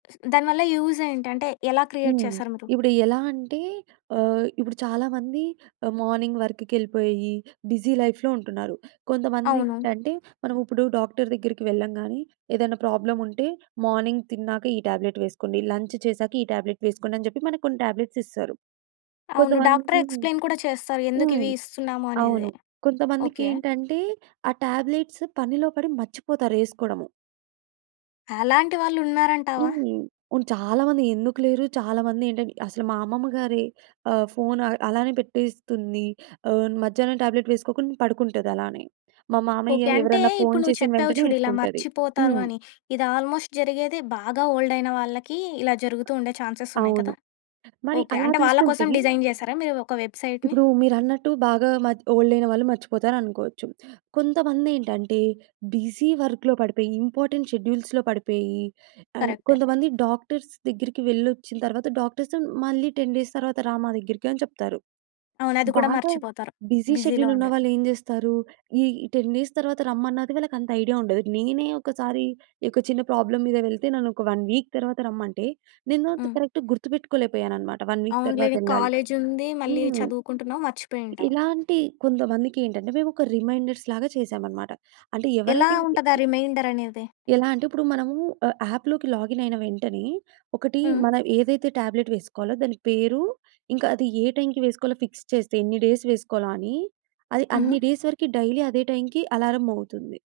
స్ దాని వల్ల యూజేంటి? అంటే, ఎలా క్రియేట్ హ్మ్. చేశారు మీరు? ఇప్పుడు ఎలా అంటే, ఆహ్, ఇప్పుడు చాలామంది ఆహ్, మార్నింగ్ వర్క్‌‌కెళ్ళిపోయి, బిజీ లైఫ్‌లో ఉంటున్నారు. అవును. కొంతమందేంటంటే, మనం ఉప్పుడు డాక్టర్ దగ్గరికి వెళ్ళం గానీ, ఏదన్నా ప్రాబ్లముంటే మార్నింగ్ తిన్నాక, ఈ టాబ్లెట్ వేసుకోండి, లంచ్ చేశాక ఈ టాబ్లెట్ వేసుకోండి, అని జెప్పి మనకు కొన్ని టాబ్లెట్స్ ఇస్తారు. అవును. డాక్టరే కొంతమంది ఎక్స్‌ప్లెయిన్ కూడా చేస్తారు, ఎందుకు హ్మ్. ఇవి ఇస్తున్నాము అనేది. అవును. ఓకే. కొంతమందికేంటంటే, ఆ టాబ్లెట్స్ పనిలో పడి మర్చిపోతారు యేసుకోడము. అలాంటి వాళ్ళు ఉన్నారంటావా? హ్మ్. ఉన్ చాలామంది ఎందుకు లేరు. చాలామంది ఏంటంటె అసలు మా అమ్మమ్మ గారి ఆహ్, ఫోన్ అ అలానే పెట్టేస్తుంది. ఆహ్, మధ్యాహ్నం టాబ్లెట్ వేసుకోకుండా పడుకుంటదలానే. మా ఓకే. మామయ్య, అంటే, ఎవరన్నా ఫోన్ ఇప్పుడు నువ్వు చేసిన చెప్పావు వెంటనే చూడు ఇలా యేసుకుంటది. మర్చిపోతారు హ్మ్. అని, ఇది ఆల్మోస్ట్ జరిగేది బాగా ఓల్డయిన వాళ్ళకీ, ఇలా జరుగుతూ ఉండే అ చాన్సెసున్నాయి అవును. కదా! మరి ఓకే. అలా అంటే, వాళ్ళ తీసుకుంటే కోసం డిజైన్ చేసారా మీరు ఒక వెబ్‌సైట్‌ని? ఇప్పుడూ మీరన్నట్టు బాగా మద్ ఓల్డయిన వాళ్ళు మర్చిపోతారనుకోవచ్చు. కొంతమందేంటంటే, బిజీ వర్క్‌లో పడిపోయి, ఇంపార్టెంట్ షెడ్యూల్స్‌లో పడిపోయి, అండ్ కరక్టే. కొంతమంది డాక్టర్స్ దగ్గరికి వెళ్ళొచ్చిన తర్వాత, డాక్టర్స్ మళ్ళీ 10 డేస్ తర్వాత రా మా దగ్గరికి అని చెప్తారు. అవును. అది కూడా బాగా మర్చిపోతారు బిజీ బిజీలో ఉండి. షెడ్యూలున్నవాళ్ళేం జేస్తారు? ఈ 10 డేస్ తర్వాత రమ్మన్నది వాళ్ళకంత ఐడియా ఉండదు. నేనే ఒకసారి ఇ ఒక చిన్న ప్రాబ్లమ్ మీద వెళ్తే, నన్నొక 1 వీక్ తర్వాత రమ్మంటే, నేను అంత హ్మ్. కరక్ట్‌గా గుర్తుపెట్టుకోలేపోయాననమాట, 1 వీక్ అవునులే. నీకు తర్వాతెళ్ళాలి కాలేజుంది. మళ్ళీ హ్మ్. చదువుకుంటున్నావు, మర్చిపోయుంటావు. ఇలాంటి కొంతమందికేంటంటే, మేమొక రిమైండర్స్‌లాగా చేశామనమాట. అంటే, ఎలా ఎవరైతే ఉంటది ఆ రిమైండరనేది? ఎలా అంటే, ఉప్పుడు మనమూ ఆహ్, యాప్‌లోకి లాగినయిన వెంటనే, ఒకటీ హ్మ్. మనం ఏదైతే టాబ్లెట్ వేసుకోవాలో దాని పేరు, ఇంకా అది ఏ టైమ్‌కి వేసుకోవాలో ఫిక్స్ చేస్తే, ఎన్ని డేస్ వేసుకోవాలో అని, అది అన్ని హుహు. డేస్ వరికి డైలీ అదే టైమ్‌కి అలారం మోగుతుంది.